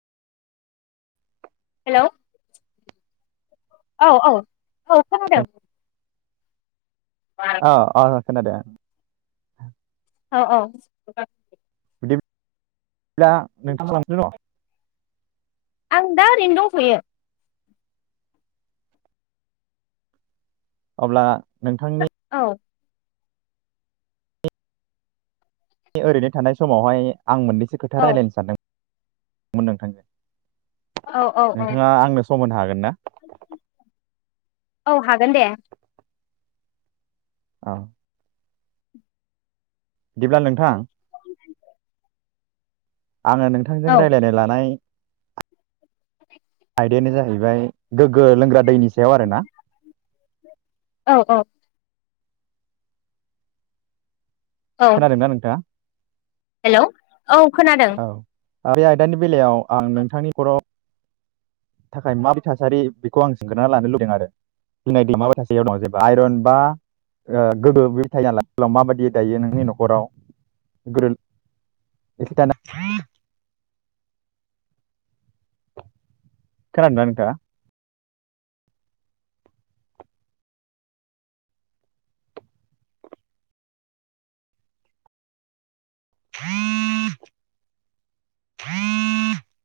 हेल' औ औ । औ खोनादों । औ [unintelligible] खोनादों? अ अ [unintelligible] ब्ला नोंथां [unintelligible] न आं दा ओरैनो दंथयो । अब्ला नोंथांनि औ बे ओरैनो थानाय समावहाय आं मोननैसो खोथा औ रायलायनो सानदों । मोनदां [unintelligible] औ औ औ सम होननो हागोन ना औ हागोन दे । औ बिदिब्ला नोंथां आंङो नोंथांजों औ रायज्लायनो लानाय आयदायानो जाहैबाय गोग्गो लोंग्रा दैनि सायाव आरोना । औ औ औ खोनादोंना नोंथांङा? हेलौ औ खोनादों । औ बे आयदानि बेलायाव आं नोंथांनि नखराव थाखाय माबायदि थासारि बेखौ आं सोंग्रोना लानो लुबैदों आरो बिनायदि माबायदि थासारियाव दं जेबो आइरन बा गोग्गो बे [unintelligible] माबायदि दायो नोंनि नखराव गोदो [unintelligible] खोनादों ना नोंथाङा [unintelligible]